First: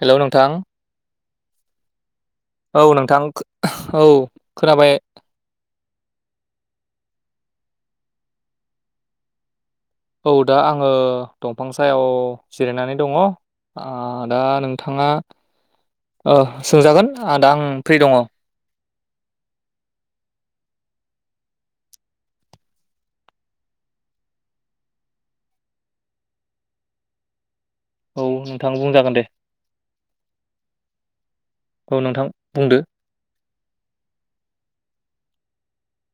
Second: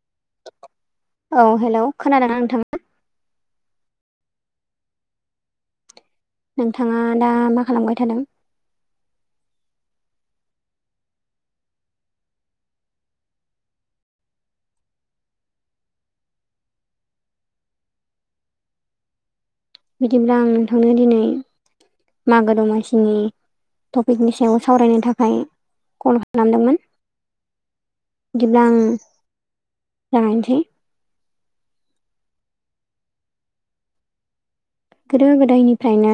Hello नोंथां। औ hello खोनादोंना नोंथां? औ नोंथां खो औ खोनाबाय नोंथाङा दा मा खालामबाय थादों औ दा आंङो दंफां सायाव जिरायनानै दङ आ दा नोंथाङा ओ सोंजागोन आ दा आं फ्रि दङ बिदिब्ला आं नोंथांनो दिनै मागो दमासिनि टपिकनि सायाव सावरायनो थाखाय कल खालामदोंमोन बिदिब्ला नोंथां आं बुंजागोन दे जागायनोसै औ नोंथां बुंदो गोदो गोदायनिफ्रायनो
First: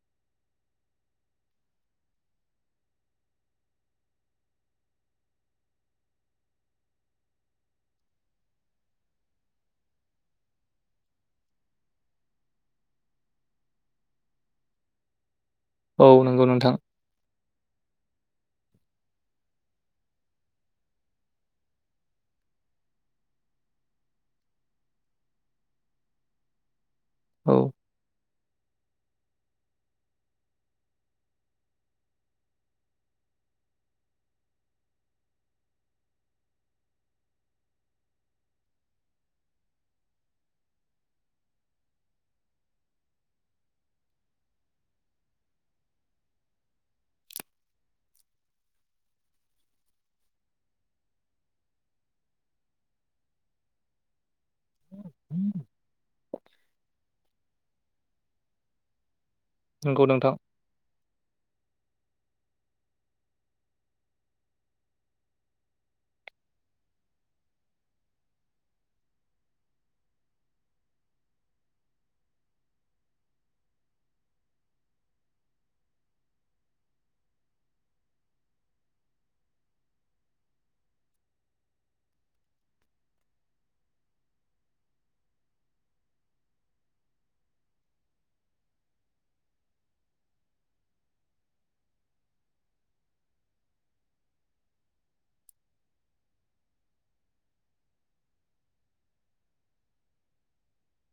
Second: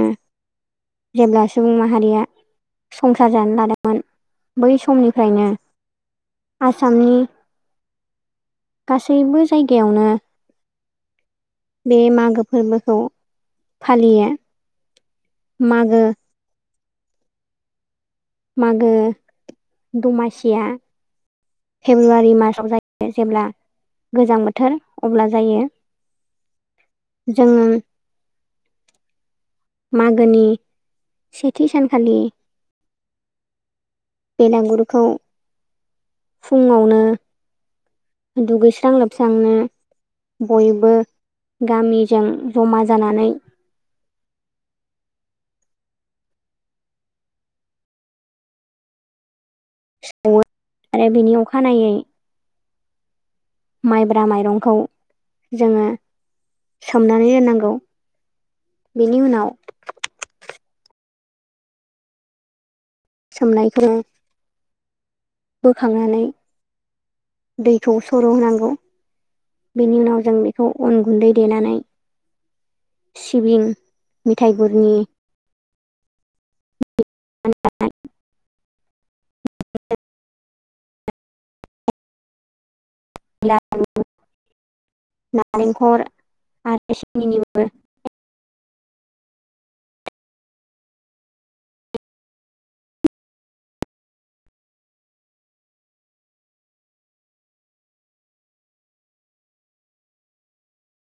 जेब्ला सुबुं माहारिया संसार जानो लादोंमोन बै समनिफ्रायनो आसामनि गासैबो जायगायावनो बे मागो फोरबोखौ फालियो मागो औ नंगौ नोंथां मागो दमासिया फेब्रुवारि मार्चआव जायो जेब्ला गोजां बोथोर अब्ला जायो औ जोङो मागोनि सेथि सानखालि बेलागुरखौ फुंङावनो दुगैस्रां लोबस्रांनो बयबो गामिजों जमा जानानै सावो आरो बेनि अखानायै माइब्रा माइरंखौ जोङो सोमनानै दोननांगौ बेनि उनाव नंगौ नोंथां सोमनायखौनो बोखांनानै दैखौ सर होनांगौ बेनि उनाव जों बेखौ अन गुन्दै देनानै सिबिं मेथाइ गुरनि [unintelligible] [unintelligible] नारेंखल आरो सिनि नि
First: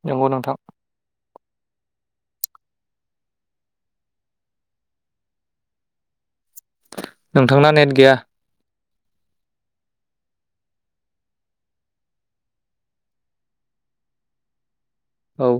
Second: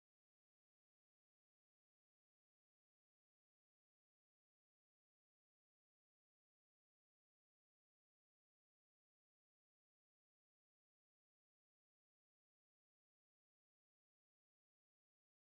नंगौ नोंथां नोंथांना नेट गैया औ